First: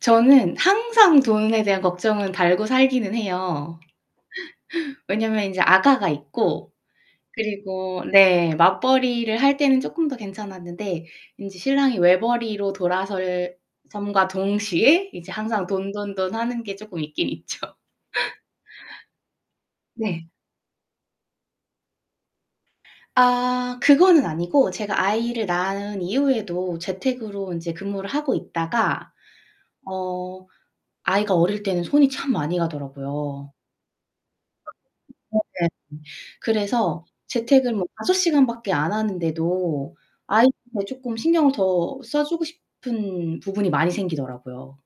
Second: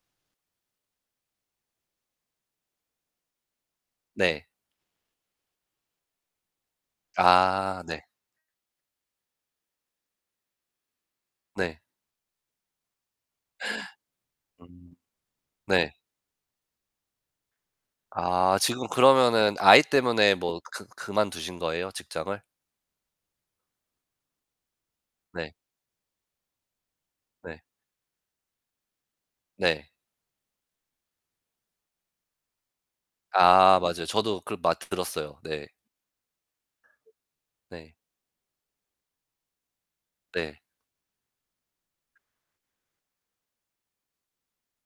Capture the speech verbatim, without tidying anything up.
저는 항상 돈에 대한 걱정은 달고 살기는 해요. 네. 왜냐면 인제 아가가 있고, 아 그리고 네. 네, 맞벌이를 할 때는 쪼끔 더 괜찮았는데 인제 네. 신랑이 외벌이로 돌아설 섬과 음 동시에 이제 항상 네. 돈돈돈하는 게 쪼끔 있긴 있죠. 아 지금 그러면은 아이 네. 때문에 뭐 그 그만두신 거예요, 직장을? 아 그거는 아니고 제가 아이를 네. 낳은 이후에도 재택으로 네. 인제 근무를 하고 있다가 네. 어 아이가 어릴 때는 손이 참 많이 가더라고요. 아 맞아요. 저도 그거 아 많이 들었어요. 네. 네네. 그래서 재택을 뭐 네. 다섯 시간밖에 안 하는데도 네. 아이한테 쪼끔 신경을 더 써 주고 싶은 부분이 많이 생기더라고요.